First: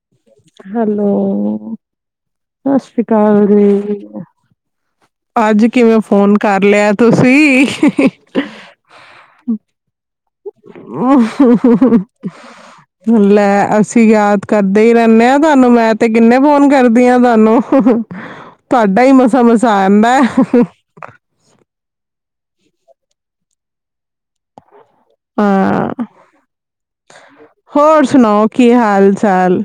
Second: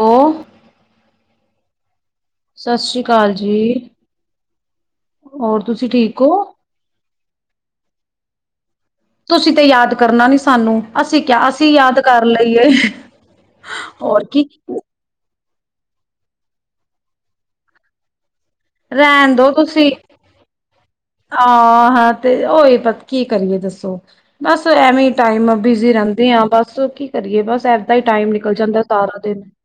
Hello, hello ਸਤਿ ਸ੍ਰੀ ਅਕਾਲ ਜੀ ਹੋਰ ਅੱਜ ਤੁਸੀਂ ਕਿਵੇਂ ਠੀਕ ਫੋਨ ਹੋ? ਕਰ ਲਿਆ ਤੁਸੀਂ ਤੁਸੀਂ ਤੇ ਯਾਦ ਕਰਨਾ ਨੀ ਸਾਨੂੰ, ਅਸੀਂ ਕਿਆ ਅਸੀਂ ਯਾਦ ਕਰ ਲਈਏ। ਲੈ ਅਸੀਂ ਹੋਰ ਕੀ, ਯਾਦ ਕਰਦੇ ਹੀ ਰਹਿੰਦੇ ਹਾਂ ਤੁਾਨੂੰ ਮੈਂ ਤੇ ਕਿੰਨੇ ਫੋਨ ਕਰਦੀ ਹਾਂ ਤੁਹਾਨੂੰ ਤੁਹਾਡਾ ਹੀ ਮਸਾ ਮਸਾ ਆਉਂਦਾ ਹਾਂ ਹਾਂ ਤੇ ਹੋਹੀ ਪਤਾ ਕੀ ਕਰੀਏ ਦੱਸੋ ਬਸ ਬ ਐਵੇਂ ਹੀ ਟਾਈਮ ਬਿਜ਼ੀ ਹਾਂ। ਰਹਿੰਦੇ ਆ ਬਸ ਕੀ ਏਦਾਂ ਹੀ ਹੋਰ ਟਾਈਮ ਸੁਣਾਓ ਨਿਕਲ ਕੀ ਜਾਂਦਾ ਹਾਲ ਸਾਰਾ ਦਿਨ ਚਾਲ?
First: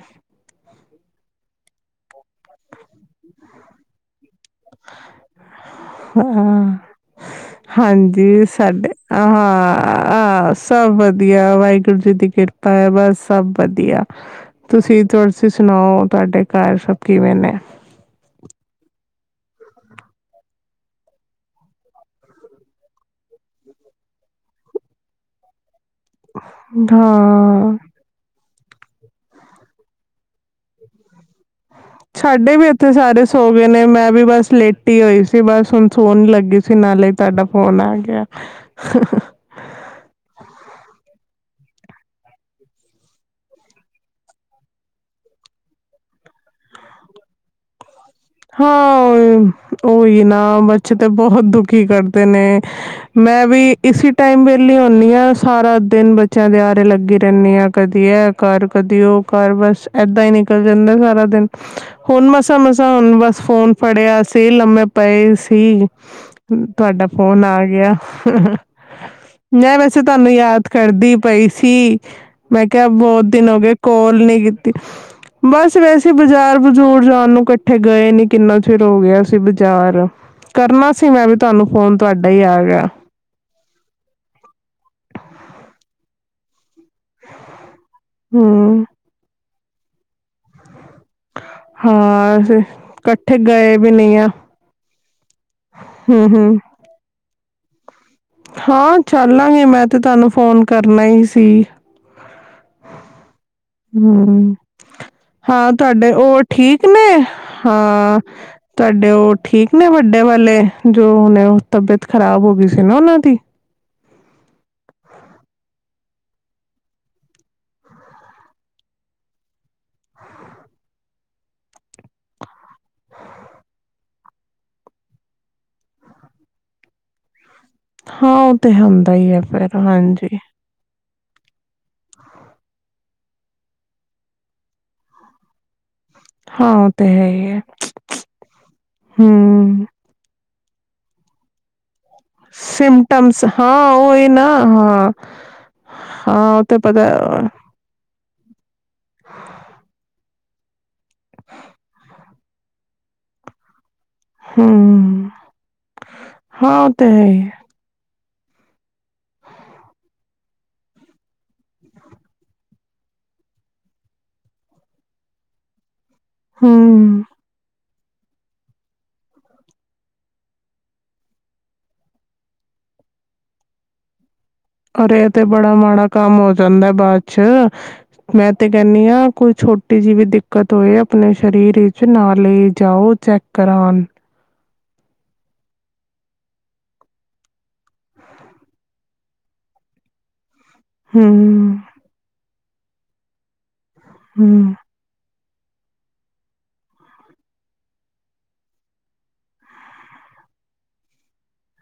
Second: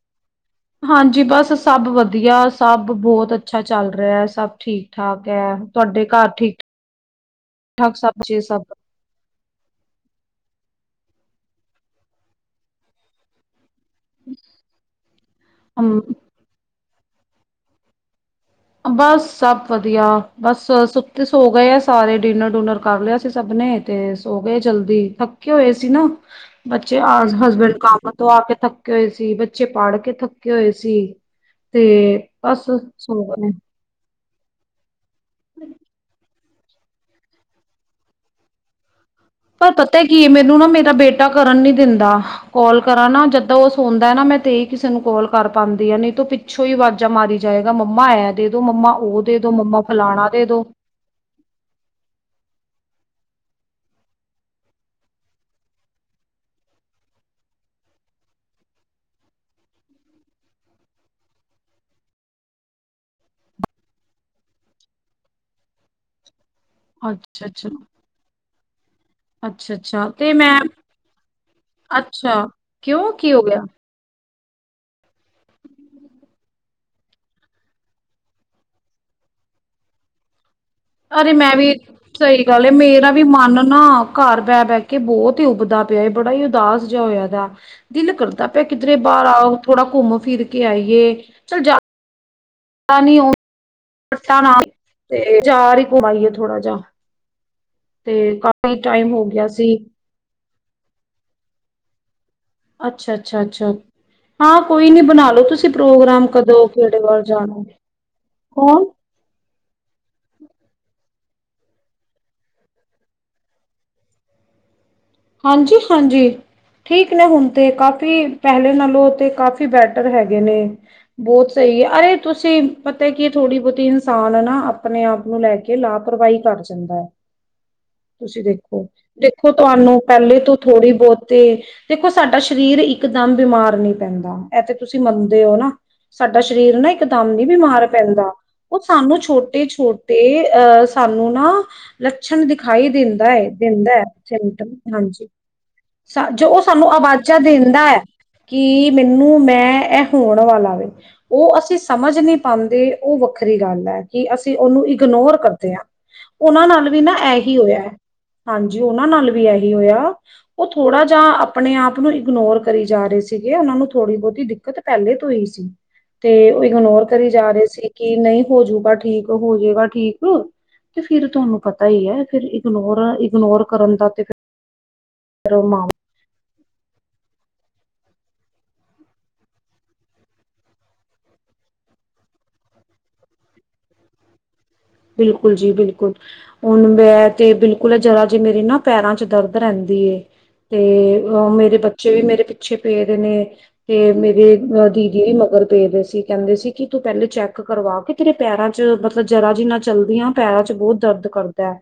ਹਾਂਜੀ ਬਸ ਸਭ ਵਧੀਆ ਸਭ ਬਹੁਤ ਅੱਛਾ ਚੱਲ ਰਿਹਾ ਹੈ ਸਭ ਠੀਕ ਠਾਕ ਹੈ ਤੁਹਾਡੇ ਘਰ ਹਾਂ ਠਾਕ ਸਭ ਬੱਚੇ ਹਾਂਜੀ ਸਭ? ਸਾਡੇ ਹਾਂ ਸਭ ਵਧੀਆ ਵਧੀਆ ਵਾਹਿਗੁਰੂ ਜੀ ਦੀ ਕਿਰਪਾ ਹੈ ਬਸ ਸਭ ਵਧੀਆ ਤੁਸੀਂ ਹਮ ਸੁਣਾਓ ਤੁਹਾਡੇ ਘਰ ਸਭ ਕਿਵੇਨੇ ਬਸ ਸਭ ਵਧੀਆ ਬਸ ਸੁੱਤੇ ਸੋ ਗਏ ਆ ਸਾਰੇ ਡਿਨਰ ਡੂਨਰ ਕਰ ਲਿਆ ਸੀ ਸਭ ਨੇ ਤੇ ਸੋ ਗਏ ਜਲਦੀ ਥੱਕੇ ਹੋਏ ਨਾ ਬੱਚੇ ਆ ਹਸਬੈਂਡ ਹਾਂ ਕੰਮ ਆ ਕੇ ਥੱਕੇ ਹੋਏ ਸੀ ਬੱਚੇ ਪੜ੍ਹ ਕੇ ਥੱਕੇ ਹੋਏ ਸੀ ਤੇ ਸਾਡੇ ਬਸ ਵੀ ਇੱਥੇ ਸਾਰੇ ਸਣ ਸੋ ਮੈਂ ਵੀ ਬਸ ਲੇਟ ਟੀ ਹੋਈ ਸੀ ਬਸ ਹੁਣ ਸੋਹਣ ਲੱਗੀ ਤੁਂ ਨਾਲੇ ਤੁਹਾਡਾ ਫੋਨ ਆ ਗਿਆ ਪਰ ਪਤਾ ਕੀ ਹੈ ਮੈਨੂੰ ਨਾ ਮੇਰਾ ਬੇਟਾ ਕਰਨ ਨੀ ਦਿੰਦਾ ਕਾਲ ਕਰਾਂ ਨਾ ਜਦਾਂ ਉਹ ਸੌਦਾ ਨਾ ਮੈਂ ਤੇਹੀ ਕਿਸੇ ਨੂੰ ਕਾਲ ਕਰ ਪਾਉਂਦੀ ਆ ਨਹੀਂ ਤੂੰ ਪਿੱਛੋਂ ਹੀ ਆਵਾਜ਼ਾਂ ਮਾਰੀ ਜਾਏਗਾ ਮੰਮਾ ਐ ਦੇ ਦੋ ਮੰਮਾ ਹਾਂ ਉਹ ਦੇ ਦੋ ਮੰਮਾ ਉਹੀ ਫਲਾਣਾ ਨਾ ਦੇ ਦੋ ਬੱਚੇ ਤੇ ਬਹੁਤ ਦੁਖੀ ਕਰਦੇ ਨੇ ਮੈਂ ਵੀ ਇਸ ਟਾਈਮ ਵੇਲੇ ਆਉਦੀ ਹਾਂ ਸਾਰਾ ਦਿਨ ਬੱਚਿਆਂ ਦੇ ਆਾਰੇ ਲੱਗੀ ਰਹਿੰਦੀ ਹਾਂ ਕਦੀ ਇਹ ਕਰ ਕਦੀ ਉਹ ਕਰ ਬਸ ਏਦਾਂ ਹੀ ਨਿਕਲ ਜਾਂਦਾ ਸਾਰਾ ਦਿਨ ਹੁਣ ਮਸਾਂ ਮਸਾਂ ਹੁ ਬਸ ਫੋਨ ਫੜਿਆ ਸੀ ਲੰਮੇ ਪਏ ਸੀ ਤੁਹਾਡਾ ਫੋਨ ਅੱਛਾ ਆ ਅੱਛਾ ਗਿਆ ਅੱਛਾ ਮੈਂ ਵੈਸੇ ਅੱਛਾ ਤੇ ਤੁਹਾਨੂੰ ਮੈਂ ਯਾਦ ਕਰਦੀ ਪਈ ਸੀ ਅੱਛਾ, ਮੈਂ ਕਿਹਾ ਕਿਉਂ ਬਹੁਤ ਕੀ ਦਿਨ ਹੋ ਗਿਆ? ਗਏ ਕੋਲ ਨੀ ਬਸ ਵੈਸੇ ਬਾਜ਼ਾਰ ਬਜ਼ੂਰ ਜਾਣ ਨੂੰ ਕੱਠ ਉੱਥੇ ਗਏ ਨੀ ਕਿੰਨਾ ਚਿਰ ਹੋ ਗਿਆ ਸੀ ਬਾਜ਼ਾਰ ਕਰਨਾ ਸੀ ਅਰੇ ਮੈਂ ਤੁਹਾਨੂੰ ਵੀ, ਫੋਨ [inaudible] ਤੁਹਾਡਾ ਹੀ ਸਹੀ ਆ ਗੱਲ ਗਿਆ ਮੇਰਾ ਵੀ ਮਨ ਨਾ ਘਰ ਬਹਿ ਬਹਿ ਕੇ ਬਹੁਤ ਹੀ ਉੱਭਦਾ [inaudible] ਬੜਾ ਹੀ ਉਦਾਸ। ਹੋਇਆ ਦਾ, ਦਿਲ ਕਰਦਾ ਪਿਆ ਹੂੰ ਕਿਧਰੇ ਬਾਹਰ ਆਓ। ਥੋੜਾ ਘੁੰਮ ਫਿਰ ਕੇ ਆਈ। [inaudible] ਚਲ ਜਾ [inaudible] ਕੱਠੇ ਗਏ ਵੀ [inaudible] ਨਹੀਂ ਆ ਤੇ ਚਾਰ ਹੀ ਹੂੰ ਕਮਾਈਏ ਥੋੜਾ ਹੂੰ ਜਾ। ਤੇ ਕਾਫੀ ਹਾਂ ਟਾਈਮ ਹੋ ਗਿਆ ਚੱਲਾਂਗੇ ਸੀ। ਮੈਂ ਤੇ ਤੁਹਾਨੂੰ ਫੋਨ ਕਰਨਾ ਹੀ ਸੀ। ਅੱਛਾ [inaudible] ਹਮ ਹਾਂ ਕੋਈ ਨੀ ਬਣਾ ਲੋ ਤੁਸੀਂ ਹਾਂ ਤੁਹਾਡੇ ਪ੍ਰੋਗਰਾਮ ਉਹ ਕਦੋਂ ਠੀਕ ਕਿਹੜੇ ਨੇ, ਵੱਲ ਜਾਣਾ ਹੈ। ਹਾਂ ਕੌਣ? ਤੁਹਾਡੇ ਉਹ ਠੀਕ ਨੇ ਵੱਡੇ ਵਾਲੇ ਜੋ [inaudible] ਤਬੀਅਤ ਖ਼ਰਾਬ ਹੋ ਗਈ ਸੀ ਨਾ ਉਹਨਾਂ ਦੀ। ਹਾਂਜੀ ਹਾਂਜੀ ਠੀਕ ਨੇ ਹੁਣ ਤੇ ਕਾਫੀ ਪਹਿਲੇ ਨਾਲੋਂ ਤੇ ਕਾਫੀ ਬੈਟਰ ਹੈਗੇ ਨੇ, ਬਹੁਤ ਸਹੀ ਹੈ ਅਰੇ ਤੁਸੀਂ ਪਤਾ ਕੀ ਥੋੜ੍ਹੀ ਬਹੁਤੀ ਇਨਸਾਨ ਨਾ ਆਪਣੇ ਆਪ ਨੂੰ ਲੈ ਕੇ ਲਾਪਰਵਾਹੀ ਕਰ ਜਾਂਦਾ ਹੈ। ਹਾਂ ਤੁਸੀਂ ਉਹਤੇ ਦੇਖੋ ਹੁੰਦਾ ਹੀ ਹੈ ਦੇਖੋ ਫਿਰ ਤੁਹਾਨੂੰ [inaudible] ਪਹਿਲੇ ਤੋਂ ਥੋੜ੍ਹੀ ਬਹੁਤ। ਤੇ ਦੇਖੋ ਸਾਡਾ ਸ਼ਰਿਰ ਇੱਕਦਮ ਬਿਮਾਰ ਨਹੀਂ ਪੈਂਦਾ ਇ ਤੇ ਤੁਸੀਂ ਮੰਨਦੇ ਹੋ ਨਾ। ਸਾਡਾ ਹਾਂ ਸ਼ਰੀਰ ਉਹ ਨਾ ਤੇ ਹੈ ਇਕਦਮ ਨੀ ਹੀ ਹੈ ਬਿਮਾਰ ਪੈਂਦਾ ਉਹ ਸਾਨੂੰ ਛੋਟੇ ਹਮ ਛੋਟੇ [unintelligible] ਅਹ ਸਾਨੂੰ ਨਾ ਲੱਛਣ ਦਿਖਾਈ ਦਿੰਦਾ ਸਿੰਮਟਮਸ ਹੈ, ਹਾਂ ਦਿੰਦਾ ਹੈ ਉਹ ਇਹ ਨਾ ਸਿਸਟਮ। ਹਾਂ ਹਾਂਜੀ, ਜੋ ਹਾਂ ਉਹ ਤੇ ਸਾਨੂੰ ਪਤਾ ਆਵਾਜਾਂ ਦਿੰਦਾ ਹੈ। ਕਿ ਮੈਨੂੰ ਮੈਂ ਇਹ ਹੋਣ ਵਾਲਾ ਵੈ, ਉਹ ਅਸੀਂ ਸਮਝ ਨਹੀਂ ਪਾਉਂਦੇ ਉਹ ਵੱਖਰੀ ਗੱਲ ਹੈ। ਅਸੀਂ ਉਹਨੂੰ ਹਮ ਇਗਨੋਰ ਕਰਦੇ ਹਾਂ, ਉਹਨਾਂ ਹਾਂ ਉਹ ਨਾਲ ਵੀ ਤੇ ਨਾ ਹੈ ਹੀ ਇਹੀ ਹੋਇਆ ਹੈ। ਹਾਂਜੀ ਉਹਨਾਂ ਨਾਲ ਵੀ ਏ। ਹੋਇਆ ਉਹ ਥੋੜਾ ਜਾ ਆਪਣੇ ਆਪ ਨੂੰ ਇਗਨੋਰ ਕਰੀ ਜਾ ਰਹੇ ਸੀਗੇ ਉਹਨਾਂ ਨੂੰ ਥੋੜ੍ਹੀ ਬਹੁਤੀ ਦਿੱਕਤ ਪਹਿਲੇ ਤੋਂ ਹੀ ਸੀ। ਤੇ ਉਹ ਇਗਨੋਰ ਹਮ ਕਰੀ ਜਾ ਰਹੇ ਸੀ। ਕੀ ਨਹੀਂ ਹੋਜੂਗਾ ਠੀਕ, ਹੋਜਏਗਾ ਠੀਕ ਤੇ ਫੇਿਰ ਤੁਹਾਨੂੰ ਪਤਾ ਹੀ ਹੈ, ਫਿਰ ਇਗਨੋਰ ਇਗਨੋਰ ਕਰਨ ਦਾ ਤੇ ਫਿਰ। ਔਰ ਇਹ ਤੇ ਬੜਾ ਮਾਂ ਮਾੜਾ ਕੰਮ ਹੋ ਜਾਂਦਾ ਬਾਅਦ ਚ [unintelligible] ਮੈਂ ਤੇ ਕਹਿੰਦੀ ਹਾਂ ਕੋਈ ਛੋਟੀ ਜਿਹੀ ਵੀ ਦਿੱਕਤ ਹੋਏ ਆਪਣੇ ਸਰੀਰ ਵਿੱਚ ਨਾਲੇ ਜਾਓ ਚੈੱਕ ਕਰਾਨ। ਬਿਲਕੁਲ ਜੀ ਬਿਲਕੁਲ, ਹੁਣ ਮੈਂ ਤੇ ਬਿਲਕੁਲ ਆ ਜਰਾ ਜੇ ਮੇਰੀ ਨਾ ਪੈਰਾਂ ਚ ਦਰਦ ਰਹਿੰਦੀ ਏ। ਏ [unintelligible] ਮੇਰੇ ਹਮ ਬੱਚੇ ਵੀ ਮੇਰੇ [unintelligible] ਚ ਪੇ ਰੇ ਨੇ। ਤੇ ਮੇਰੇ ਹਮ ਦੀਦੀ ਵੀ ਮਗਰ। [unintelligible] ਅਸੀ ਕਹਿੰਦੇ ਸੀ ਕਿ ਤੂੰ ਪਹਿਲੇ ਚੈੱਕ ਕਰਵਾ ਕੇ ਤੇਰੇ ਪੈਰਾਂ ਚ ਮਤਲਬ ਜਰਾ ਜਿੰਨਾ ਚਲਦੀਆਂ ਪੈਰਾਂ ਚ ਬਹੁਤ ਦਰਦ ਕਰਦਾ ਹੈ।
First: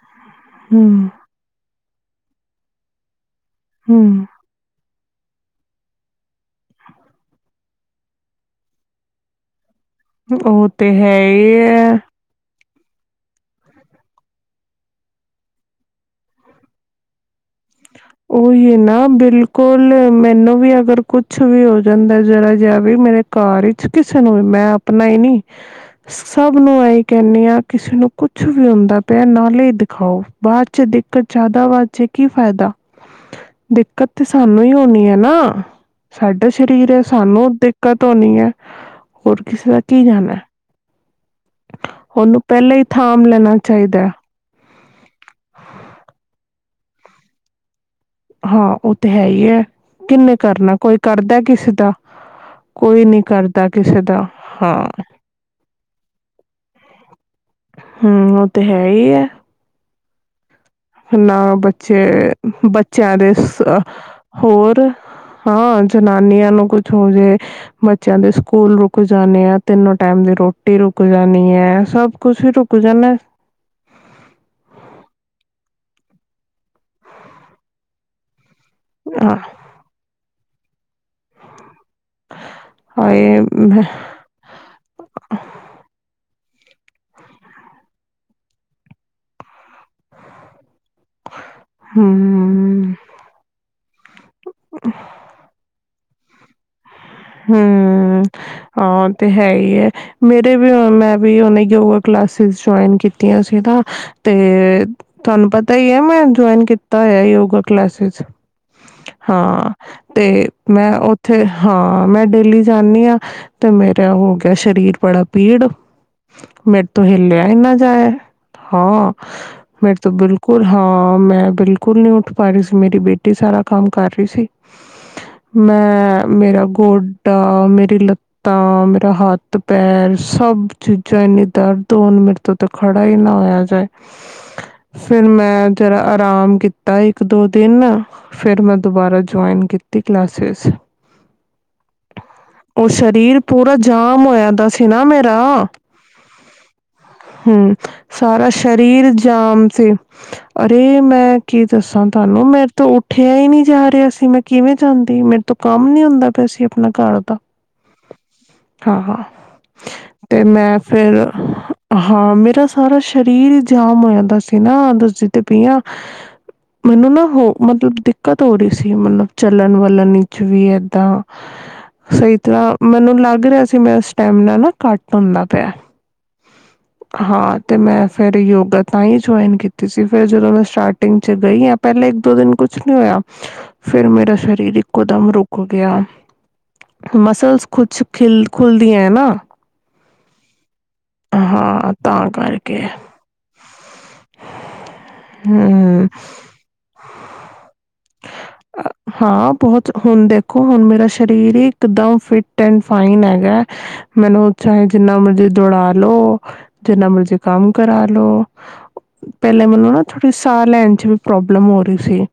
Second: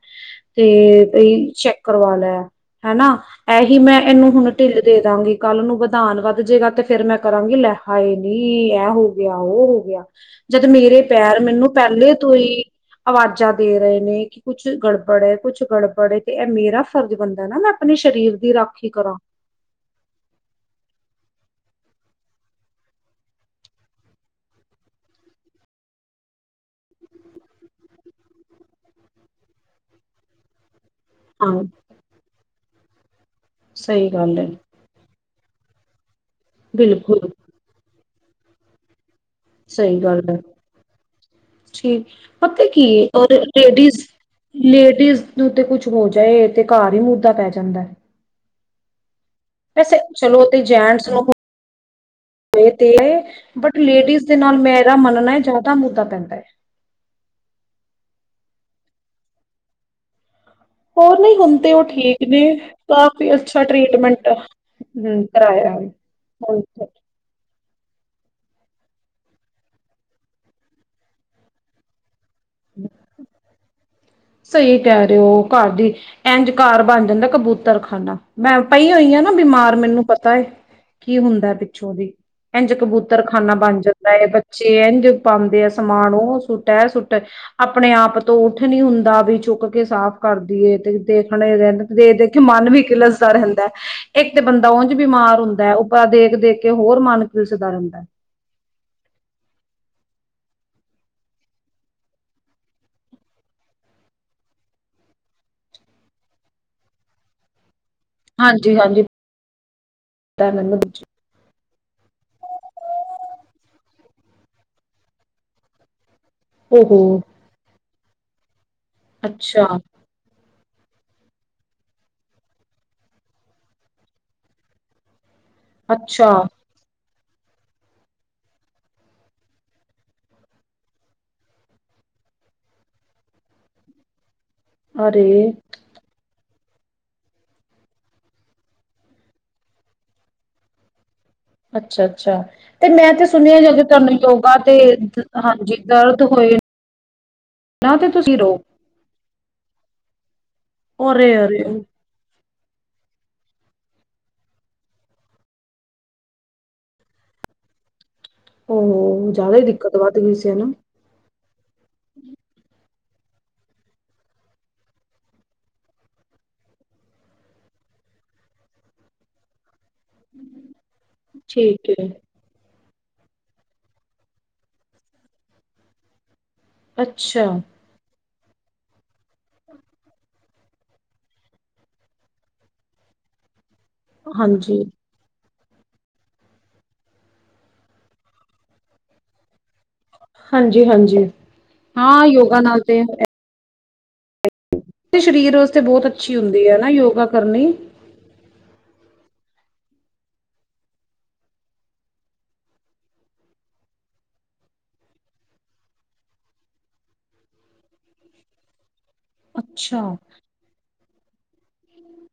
ਤੇ ਹਮ ਇਹੀ ਚੇਕ। ਕਰਵਾ ਲਿਆ, ਹਨਾ। ਏਹੀ ਮੈਂ, ਹਮ ਏਨੂੰ ਹੁਣ ਢਿੱਲ ਦੇ ਦਾਂਗੀ, ਕੱਲ ਨੂੰ ਵਧਾਨ ਵਧ ਜੇਗਾ ਤੇ ਫਿਰ ਮੈਂ ਕਰਾਂਗੀ, ਲੈ ਹਾਏ ਨੀ, ਏਹ ਹੋ ਗਿਆ, ਓਹ ਹੋ ਗਿਆ। ਜਦ ਉਹ ਤੇ ਮੇਰੇ ਹੈ ਪੈਰ ਹੀ ਮੈਨੂੰ ਹੈ ਪਹਿਲੇ ਤੋ ਈ ਅਵਾਜ਼ਾਂ ਦੇ ਰਹੇ ਨੇ, ਕਿ ਕੁੱਛ ਗੜਬੜ ਐ, ਕੁਛ ਗੜਬੜ ਐ ਤੇ ਏਹ ਮੇਰਾ ਫਰਜ਼ ਬਣਦਾ ਨਾ ਮੈਂ ਆਪਣੇ ਸਰੀਰ ਦੀ ਓਹੀ ਰਾਖੀ ਨਾ, ਕਰਾਂ। ਬਿਲਕੁਲ। ਮੈਨੂੰ ਵੀ ਅਗਰ ਕੁਛ ਵੀ ਹੋ ਜਾਂਦਾ ਜ਼ਰਾ ਜਿਹਾ ਵੀ, ਮੇਰੇ ਘਰ ਵਿਚ ਕਿਸੇ ਨੂੰ ਵੀ, ਮੈਂ ਆਪਣਾ ਈ ਨੀ, ਸਭ ਨੂੰ ਇਹੀ ਕਹਿੰਨੀ ਆਂ, ਕਿਸੇ ਨੂੰ ਕੁਛ ਵੀ ਹੁੰਦਾ ਪਿਆ ਨਾਲੇ ਈ ਦਿਖਾਓ। ਬਾਅਦ ਚ ਦਿਖ ਕਤ ਹਾਂ ਜ਼ਿਆਦਾ ਵਧ ਜੇ ਗੀ ਤਾ। ਦਿੱਕਤ ਸਹੀ ਤੇ ਗੱਲ ਹੈ। ਸਾਨੂੰ ਈ ਹੋਣੀ ਐ ਨਾ। ਸਾਡਾ ਸ਼ਰੀਰ ਐ, ਬਿਲਕੁਲ ਸਾਨੂੰ ਦਿੱਕਤ ਤ ਹੋਨੀ ਐ। ਹੋਰ ਕਿਸੇ ਦਾ ਸਹੀ ਕੀ ਗੱਲ ਜਾਣਾ ਐ। ਹੈ ਠੀਕ। ਪਤਾ ਕੀ ਏ, ਥਾਮ ਅ-ਦੇ ਲੈਣਾ ਲੇਡੀਜ਼ ਚਾਹੀਦਾ ਹੈ। ਲੇਡੀਜ਼ ਨੂੰ ਤੇ ਕੁਛ ਹੋ ਜਾਏ ਤੇ ਘਰ ਹੀ ਮੁੱਧ੍ਹਾ ਪੈ ਜਾਂਦੈ। ਹਾਂ। ਓ ਵੈਸੇ ਚਲੋ ਤੇ ਜੈਂਟਸ ਨੂੰ ਕਰਦਾ ਕਿਸੇ ਦਾ [inaudible] ਤੇ, ਕੋਈ ਨੀ ਕਰਦਾ ਬਟ ਕਿਸੇ ਦਾ ਲੇਡੀਜ਼ ਦੇ ਨਾਲ ਹਾਂ ਮੇਰਾ ਮੰਨਣਾ ਏ, ਜ਼ਿਆਦਾ ਮੁੱਧਾ ਪੈਂਦਾ ਏ। ਹਮ ਓਹ ਤੇ ਹੈ ਈ ਐ। ਹੋਰ ਨਾ ਨਹੀਂ ਹੁਣ ਤੇ ਉਹ ਬੱਚੇ, ਠੀਕ ਨੇ ਬੱਚਿਆਂ ਦੇ ਕਾਫੀ ਸ, ਅੱਛਾ ਟ੍ਰੀਟਮੈਂਟ ਹੋਰ ਹਮ ਕਰਾਇਆ। ਹਾਂ ਹੈ ਜਨਾਨੀਆਂ ਹੁਣ ਨੂੰ ਤੇ। ਕੁਛ ਹੋ ਜੇ ਬੱਚਿਆਂ ਦੇ ਸਕੂਲ ਰੁਕ ਜਾਣੇ ਆ, ਤਿੰਨੋ ਟਾਈਮ ਦੀ ਰੋਟੀ ਰੁਕ ਜਾਣੀ ਐ। ਸਭ ਕੁਛ ਈ ਰੁਕ ਜਾਂਨਾ ਏ। ਸਹੀ ਕਹਿ ਰਹੇ ਓ। ਘਰ ਦੀ, ਇੰਝ ਘਰ ਬਣ ਜਾਂਦਾ ਕਬੂਤਰ ਖਾਨਾ। ਮੈਂ ਪਈ ਹੋਈ ਆ ਨਾ ਬਿਮਾਰ, ਮੈਨੂੰ ਪਤਾ ਏ। ਕੀ ਹੁੰਦਾ ਪਿੱਛੋਂ ਦੀ। ਇੰਝ ਕਬੂਤਰ ਹਾਏ ਖਾਨਾ ਬਣ ਜਾਂਦਾ ਐ, ਬੱਚੇ ਇੰਝ ਪਾਂਦੇ ਆ ਸਮਾਨ। ਓਹ ਏਹ ਸੁੱਟ, ਏਹ ਸੁੱਟ। ਆਪਣੇ ਆਪ ਤੋਂ ਉੱਠ ਨੀ ਹੁੰਦ ਆ ਵੀ ਚੁੱਕ ਕੇ ਸਾਫ਼ ਕਰਦੀਏ। ਦੇਖਣੇ ਰਹਿੰਦੇ। ਦੇਖ ਦੇਖ ਕੇ ਮਨ ਵੀ ਹੂੰ ਕਿਲਸਦਾ ਰਹਿੰਦੈ। ਇੱਕ ਤੇ ਬੰਦਾ ਉਂਝ ਬਿਮਾਰ ਹੁੰਦੈ ਆ ਦੇਖ ਦੇਖ ਕੇ ਹਮ, ਹਾਂ ਤੇ ਹੈ ਈ ਐ। ਮੇਰੇ ਵੀ ਹੁਨ, ਮੈਂ ਵੀ ਹੁਨੇ ਯੋਗਾ ਕਲਾਸਿਸ ਜੁਆਇਨ ਕੀਤੀਆਂ ਸੀਨਾ। ਤੇ ਤੁਹਾਨੂੰ ਪਤਾ ਈ ਐ, ਮੈਂ ਜੁਆਇਨ ਕੀਤਾ ਹੋਇਆ ਯੋਗਾ ਕ ਕਲਾਸਿਸ। ਹਾਂਜੀ ਹਾਂਜੀ ਹਾਂ ਤੇ ਪਤਾ ਮੈਨੂੰ ਮੈਂ ਉੱਥੇ ਹਾਂ ਹਾਂ ਮੈਂ ਡੇਲੀ ਜਾਂਣੀ ਆਂ ਤੇ ਮੇਰਾ ਹੋ ਗਿਆ ਸਰੀਰ ਬੜਾ ਪੀੜ ਮੇਰੇ ਓਹੋ ਤੋਂ ਹਿੱਲਿਆ ਈ ਨਾ ਜਾਏ। [unintelligible] ਹਾਂ ਅੱਛਾ ਮੇਰੇ ਤੋਂ ਬਿਲ ਕੋਲ ਹਾਂ ਮੈਂ ਬਿਲਕੁਲ ਨ੍ਹੀਂ ਉੱਠ ਪਾ ਰਹੀ ਸੀ ਮੇਰੀ ਬੇਟੀ ਸਾਰਾ ਕੰਮ ਕਰ ਰਹੀ ਸੀ। ਮੈਂ ਅੱਛਾ ਮੇਰਾ ਗੋਡਾ ਮੇਰੀ ਲੱਤਾਂ, ਮੇਰਾ ਹੱਥ, ਪੈਰ ਸਭ ਚੀਜ਼ਾਂ ਇੰਨੀਂ ਦਰਦ ਹੋਨ ਮੇਰੇ ਤੋਂ ਤਾਂ ਖੜਾ ਈ ਨਾ ਹੋਇਆ ਜਾਏ। ਫਿਰ ਅਰੇ ਮੈਂ ਜਰ੍ਹਾ ਆਰਾਮ ਕੀਤਾ। ਤਾ ਇੱਕ ਦੋ ਦਿਨ ਫਿਰ ਮੈਂ ਦੁਬਾਰਾ ਜੁਆਇਨ ਕੀਤੀ ਕਲਾਸਿਸ ਅੱਛਾ-ਅੱਛਾ ਤੇ ਉਹ ਮੈਂ ਤੇ ਸਰੀਰ ਸੁਣਿਆ ਪੂਰਾ ਜਦੋਂ ਤੁਹਾਨੂੰ ਜਾਮ ਹੋਇਆ ਯੋਗਾ ਦਾ ਤੇ ਸੀ ਨਾ ਮੇਰਾ, ਹਾਂਜੀ ਦਰਦ ਹੋਏ ਹਮ ਨਾ ਤੇ ਤੁਸੀਂ ਸਾਰਾ ਰੋ ਸਰੀਰ ਜਾਮ ਸੀ ਅਰੇ ਮੈਂ ਅਰੇ-ਅਰੇ ਕੀ ਦੱਸਾਂ ਤੁਹਾਨੂੰ ਮੈਂ ਉੱਠਿਆ ਹੀ ਨਹੀਂ ਜਾ ਰਿਹਾ ਸੀ ਮੈਂ ਕਿਵੇਂ ਜਾਂਦੀ, ਮੇਰੇ ਤੋਂ ਕੰਮ ਨੀਂ ਹੁੰਦਾ ਪਿਆ ਸੀ ਆਪਣੇ ਘਰ ਦਾ ਹਾਂ ਹਾਂ ਉਹ ਜ਼ਿਆਦਾ ਹੀ ਦਿੱਕਤ ਵੱਧ ਗਈ ਤੇ ਸੀ ਹਨਾ। ਮੈਂ ਫਿਰ ਹਾਂ ਮੇਰਾ ਸ ਸਾਰਾ ਸਰੀਰ ਹੀ ਜਾਮ ਹੋ ਜਾਂਦਾ ਸੀ ਨਾਂ ਦਸੱਦੀ ਤੇ ਪੀ ਆਂ ਮੈਨੂੰ ਨਾਂ ਹੋ ਮਤਲਬ ਦਿੱਕਤ ਹੋ ਰਹੀ ਸੀ ਮਤਲਬ ਚੱਲਣ ਵਾ ਚਲੱਣ ਇਚ ਵੀ ਏਦਾਂ ਠੀਕ ਐ। ਸਹੀ ਤਰ੍ਹਾਂ ਮੈਨੂੰ ਲੱਗ ਰਿਹਾ ਸੀ ਮੇਰਾ ਸਟੈਮਨਾ ਨਾ ਘੱਟ ਹੁੰਦਾ ਪਿਆ। ਅੱਛਾ। ਹਾਂ, ਤੇ ਮੈਂ ਫੇਿਰ ਯੋਗਾ ਤਾਂਹੀ ਜੁਆਇਨ ਕੀਤੀ ਸੀ ਫਿਰ ਜਦੋਂ ਮੈਂ ਸਟਾਰਟਿੰਗ ਚ ਗਈ ਆਂ ਪਹਿਲਾਂ ਇੱਕ ਦੋ ਦਿਨ ਕੁਛ ਨੀਂ ਹੋਇਆ ਫਿਰ ਮੇਰਾ ਸਰੀਰ ਹਾਂਜੀ, ਇੱਕੋਦਮ ਰੁਕ ਕ ਗਿਆ। ਮਸਲਸ ਕੁਛ ਖਿਲ ਖੁਲਦੀ ਐਨਾ। ਹਾਂਜੀ। ਹਾਂਜੀ ਹਾਂ ਤਾਂ ਯੋਗਾ ਨਾਲ ਕਰਕੇ ਤੇ ਸਰੀਰ ਵਾਸਤੇ ਬਹੁਤ ਹਮ ਅੱਛੀ ਹੁੰਦੀ ਐਨਾ ਯੋਗਾ ਕਰਨੀ। ਹਾਂ ਬਹੁਤ ਹੁਣ ਦੇਖੋ ਹੁਣ ਮੇਰਾ ਸਰੀਰ ਹੀ ਇਕਦਮ ਫਿਟ ਐਂਡ ਫਾਈਨ ਹੈਗਾ ਮੈਨੂੰ ਚਾਹੇ ਜਿੰਨਾ ਮਰਜੀ ਦੌੜਾ ਦੋ, ਜਿਨ੍ਹਾਂ ਮਰਜੀ ਕੰਮ ਕਰਾ ਲੋ ਪਹਿਲੇ ਮੰਨੂੰ ਨਾਂ ਅੱਛਾ, ਥੋੜ੍ਹੀ ਸਾਹ ਲੈਣ ਚ ਵੀ ਪ੍ਰੋਬਲਮ ਹੋ ਰਹੀ ਸੀ।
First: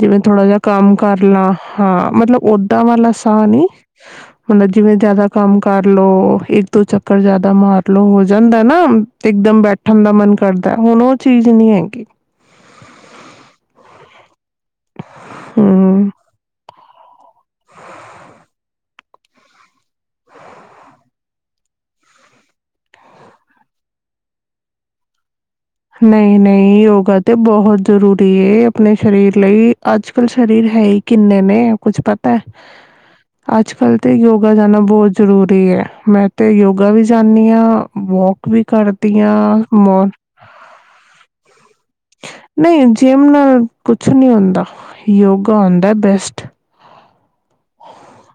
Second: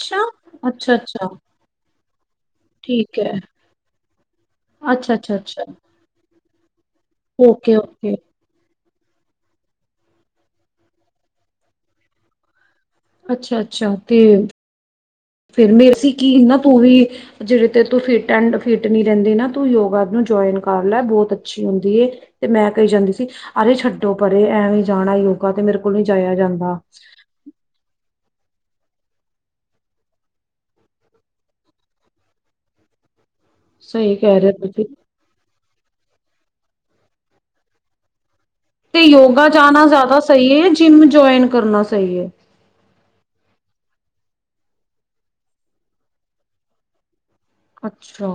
ਜਿਵੇਂ ਥੋੜਾ ਜਿਹਾ ਕੰਮ ਕਰ ਅੱਛਾ-ਅੱਛਾ ਲਾਂ ਹਾਂ ਮਤਲਬ ਓਦਾਂ ਵਾਲਾ ਠੀਕ ਐ। ਸਾਹ ਨੀ ਮਤਲਬ ਜਿਵੇਂ ਜਿਆਦਾ ਕੰਮ ਅੱਛਾ-ਅੱਛਾ-ਅੱਛਾ ਕਰ ਲੋ ਇੱਕ ਦੋ ਚੱਕਰ ਜ਼ਿਆਦਾ ਮਾਰ ਓਕੇ-ਓਕੇ ਹੋ ਜਾਂਦਾ ਨਾ ਇਕਦਮ ਬੈਠਣ ਦਾ ਮਨ ਕਰਦਾ ਹੁਣ ਉਹ ਚੀਜ਼ ਨ੍ਹੀਂ ਹੈਗੀ। ਅੱਛਾ ਅੱਛਾ ਤੇ ਫਿਰ ਵੀ ਹੂੰ ਅਸੀਂ ਕੀ ਨਾ ਤੂੰ ਵੀ ਜਿਹੜੇ ਤੇ ਤੂੰ ਫਿਟ ਐਂਡ ਫਿਟ ਨੀ ਰਹਿੰਦੀ ਨਾ ਤੂੰ ਯੋਗਾ ਨੂੰ ਜੁਆਇਨ ਕਰ ਲੈ ਬਹੁਤ ਅੱਛੀ ਹੁੰਦੀ ਤੇ ਮੈਂ ਕਹੀ ਜਾਂਦੀ ਸੀ ਅਰੇ ਛੱਡੋ ਪਰੇ ਐਵੇਂ ਜਾਣਾ ਯੋ ਨਹੀਂ ਨਹੀਂ ਯੋਗਾ ਤੇ ਬਹੁਤ ਜ਼ਰੂਰੀ ਹੈ ਆਪਣੇ ਸਰੀਰ ਲਈ ਅੱਜ ਕੱਲ੍ਹ ਸਰੀਰ ਹੈ ਹੀ ਕਿੰਨੇ ਨੇ ਕੁੱਝ ਪਤਾ ਅੱਜ ਕੱਲ੍ਹ ਤੇ ਸਹੀ ਕਹਿ ਰਹੇ ਯੋਗਾ ਹੋ ਜਾਣਾ ਤੁਸੀਂ ਬਹੁਤ ਜ਼ਰੂਰੀ ਹੈ ਮੈਂ ਤਾਂ ਯੋਗਾ ਵੀ ਜਾਂਦੀ ਹਾਂ ਵੋਕ ਵੀ ਕਰਦੀਆਂ ਮੋਰ ਕਿ ਜਿੰਮ ਜੁਇਨ ਕਰਨਾ ਸਹੀ ਹੈ ਨਹੀਂ ਜਿਮ ਨਾਲ ਕੁਛ ਨੀ ਹੁੰਦਾ ਯੋਗਾ ਹੁੰਂਦਾ ਬੈਸਟ ਅੱਛਾ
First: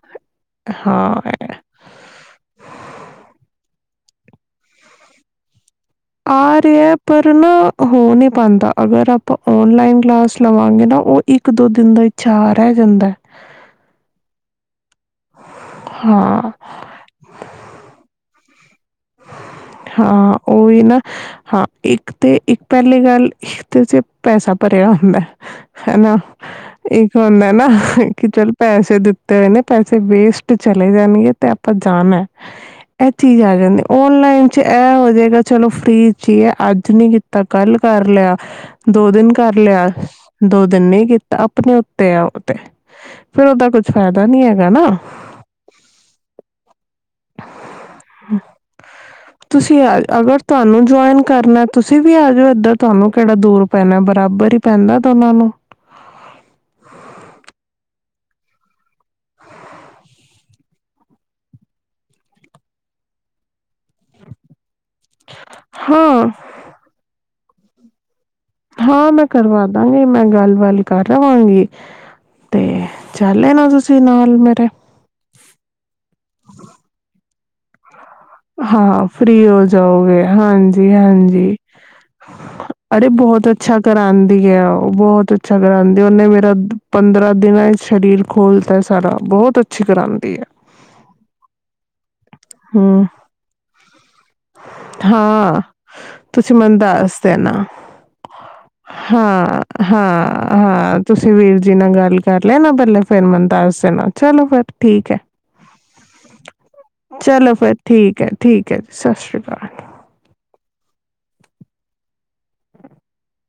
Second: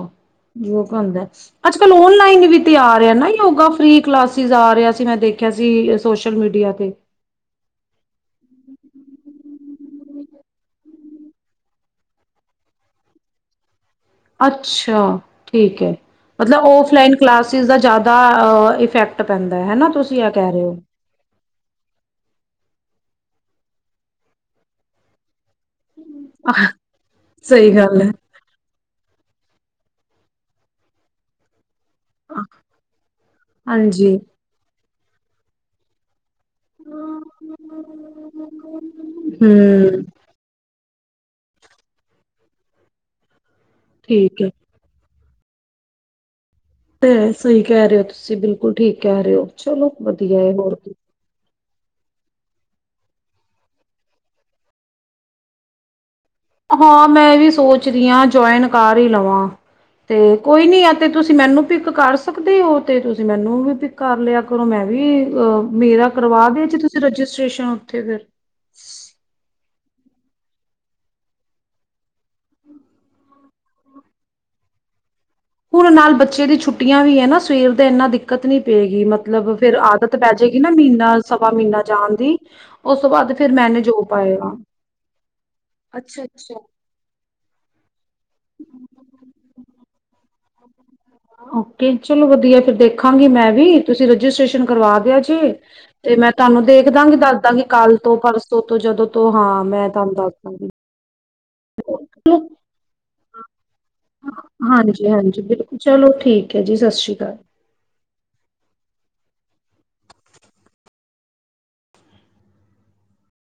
ਜੋ ਹੁੰਦਾ ਹਾਂ ਅੱਜ ਕੱਲ ਔਨਲਾਈਨ ਵੀ ਤੇ ਆ ਰਿਹਾ ਨਾ ਯੋਗਾ ਫਰੀ ਕਲਾਸਿਸ ਆ ਰਿਹਾ ਸੀ ਮੈਂ ਦੇਖਿਆ ਸੀ ਸੋਸ਼ਲ ਆ ਮੀਡੀਆ ਤੇ ਰਿਹਾ ਪਰ ਨਾ ਹੋ ਨਹੀ ਪਾਉਦਾ ਅਗਰ ਆਪਾਂ ਓਨਲਾਈਨ ਕਲਾਸ ਲਵਾਂਗੇ ਨਾ ਉਹ ਇੱਕ ਦੋ ਦਿਨ ਦਾ ਇਛਾ ਰਹਿ ਜਾਂਦਾ ਅੱਛ ਅੱਛਾ ਠੀਕ ਹੈ ਹਾਂ ਮਤਲਬ ਓਫ ਫਲਾਈਨ ਕਲਾਸਿਸ ਦਾ ਜ਼ਿਆਦਾ ਇਫੈਕਟ ਪੈਂਦਾ ਹੈ ਨਾ ਤੁਸੀਂ ਇਹ ਹਾਂ ਕਹਿ ਰਹੇ ਹੋ ਉਹੀ ਨਾ ਹਾਂ ਇੱਕ ਤੇ ਇੱਕ ਪਲੀ ਗੱਲ ਇੱਕਦੇ ' ਪੈਸਾ ਭਰਿਆ ਹੁੰਦਾ ਹਨਾ ਇੱਕ ਹੁੰਦਾ ਨਾ ਸਹੀ ਗੱਲ ਹੈ ਕਿ ਚਲ ਪੈਸੇ ਦਿੱਤੇ ਨੇ ਪੈਸੇ ਵੇਸਟ ਚਲੇ ਜਾਣਗੇ ਤੇ ਆਪਾਂ ਜਾਣਾ ਇਹ ਚੀਜ਼ ਆ ਜਾਂਦੀ ਜੀ ਐ ਹੋ ਜਾਏਗਾ ਚਲੋ ਫ੍ਰਿਜ ੀ ਅੱਜ ਨੀ ਕੀਤਾ ਕੱਲ ਕਰ ਲਿਆ ਦੋ ਦਿਨ ਕਰ ਲਿਆ ਹਮ ਦੋ ਦਿਨ ਨ ਕੀਤਾ ਆਪਣੇ ਉੱਤੇ ਆ ਉਹ ਤੇ ਫੇਰ ਉਹਦਾ ਕੁਛ ਫਾਇਦਾ ਠੀਕ ਨੀ ਹੈ ਹੈਗਾ ਨਾ [inaudible] ਤੇ ਸਹੀ ਕਹਿ ਰਹੇ ਹੋ ਤੁਸੀਂ ਬਿਲਕੁਲ ਠੀਕ ਹੈਰੇ ਹੋ ਤੁਸੀਂ ਚਲੋ ਆ ਅਗਰ ਵਧੀਆ ਹੈ ਹੋਰ ਤੁਹਾਨੂੰ ਜੁਆਇਨ ਕਰਨਾ ਤੁਸੀਂ ਵੀ ਆ ਜਾਓ ਏਦਾਂ ਤੁਹਾਨੂੰ ਕਿਹੜਾ ਦੂਰ ਪੈਣਾ ਬਰਾਬਰ ਹੀ ਪੈਂਦਾ ਉਹਨਾਂ ਨੂੰ ਹਾਂ ਮੈਂ ਵੀ ਸੋਚ ਰਹੀ ਹਾਂ ਜੁਆਇਨ ਕਰ ਹੀ ਲਵਾਂ ਤੇ ਕੋਈ ਨੀ ਆ ਤੇ ਤੁਸੀਂ ਮੈਨੂੰ ਪਕ ਕਰ ਸਕਦੇ ਹੋ ਤੇ ਤੁਸੀਂ ਮੈਨੂੰ ਵੀ ਕਰ ਲਿਆ ਕਰੋ ਮੈਂ ਵੀ ਅਹ ਮੇਰਾ ਹਾਂ ਕਰਵਾ ਦੇ ਜ ਤੁਸੀਂ ਰਜਿਸਟ੍ਰੇਸ਼ਨ ਉੱਥੇ ਫਿਰ ਹਾਂ ਮੈਂ ਕਰਵਾ ਦ ਕਰਾਂਗੇ ਮੈਂ ਗੱਲ-ਬੱਲ ਕਰ ਲਵਾਂਗੀ, ਤੇ ਚੱਲੇ ਨਾ ਤੁਸੀਂ ਨਾਲ ਮੇਰੇ ਸਰੀਰ ਦੇ ਇੰਨਾ ਦਿ ਹਾਂ ਫਰੀ ਹੋ ਜਾਓਗੇ, ਪੈ ਜਾਏਗੀ ਨਾ ਹਾਂਜੀ- ਮਹੀਨਾ ਸਵਾ ਹਾਂਜੀ ਮਹੀਨਾ ਜਾਣ ਦੀ ਉਸ ਅਰੇ ਤੋਂ ਬਾਅਦ ਬਹੁਤ ਫਿਰ ਅੱਛਾ ਮੈਨੇਜ ਹੋ ਕਰਾਂਦੀ ਪਾਏਗਾ। ਆ ਉਹ ਬਹੁਤ ਅੱਛਾ ਕਰਾਂਦੀ ਆ, ਅੱਛਾ ਉਹਨੇ ਮੇਰਾ ਅੱਛਾ। ਪੰਦਰਾਂ ਦਿਨਾਂ ਸਰੀਰ ਖੋਲਤਾ ਸਾਰਾ ਬਹੁਤ ਅ ਅੱਛੀ ਕਰਾਂਦੀ ਐ। ਓਕੇ ਚਲੋ ਵਧੀਆ ਫਿਰ ਦੇਖਾਂਗੀ। ਮੈਂ ਵੀ ਤੁਸੀਂ ਰਜਿਸਟ੍ਰੇਸ਼ਨ ਕਰਵਾ ਦਿਆ ਜੇ ਹਾਂ ਤੇ ਮੈਂ ਤੁਸੀਂ ਤੁਹਾਨੂੰ ਮੈਨੂੰ ਦੇਖਦਾਂਗੀ ਦੱਸ ਦੇਣਾ ਦੱਸਦਾਂਗੀ ਕੱਲ ਤੋਂ ਪਰਸੋਂ ਤੋਂ ਜਦੋਂ ਤੋਂ ਹਾਂ, ਮੈਂ ਤੁਹਾਨੂੰ ਦੱਸਦਾਂਗੀ। ਤੁਸੀ ਵੀਰ ਜੀ ਨਾਲ ਗੱਲ ਕਰ ਲਿਆ ਨਾ ਪਹਿਲੇ ਫਿਰ ਮੈਨੂੰ ਦਸ ਦੇਣਾ ਚਲੋ ਫਿਰ ਹਾਂਜੀ ਠੀਕ ਹੈ ਹਾਂਜੀ ਬਿਲਕੁਲ ਚਲੋ ਠੀਕ ਹੈ ਜੀ ਸਤਿ ਸ਼੍ਰੀ ਅਕਾਲ। ਚਲੋ ਫਿਰ ਠੀਕ ਹੈ ਠੀਕ ਹੈ ਜੀ ਸਸ ਰੀ ਅਕਾਲ।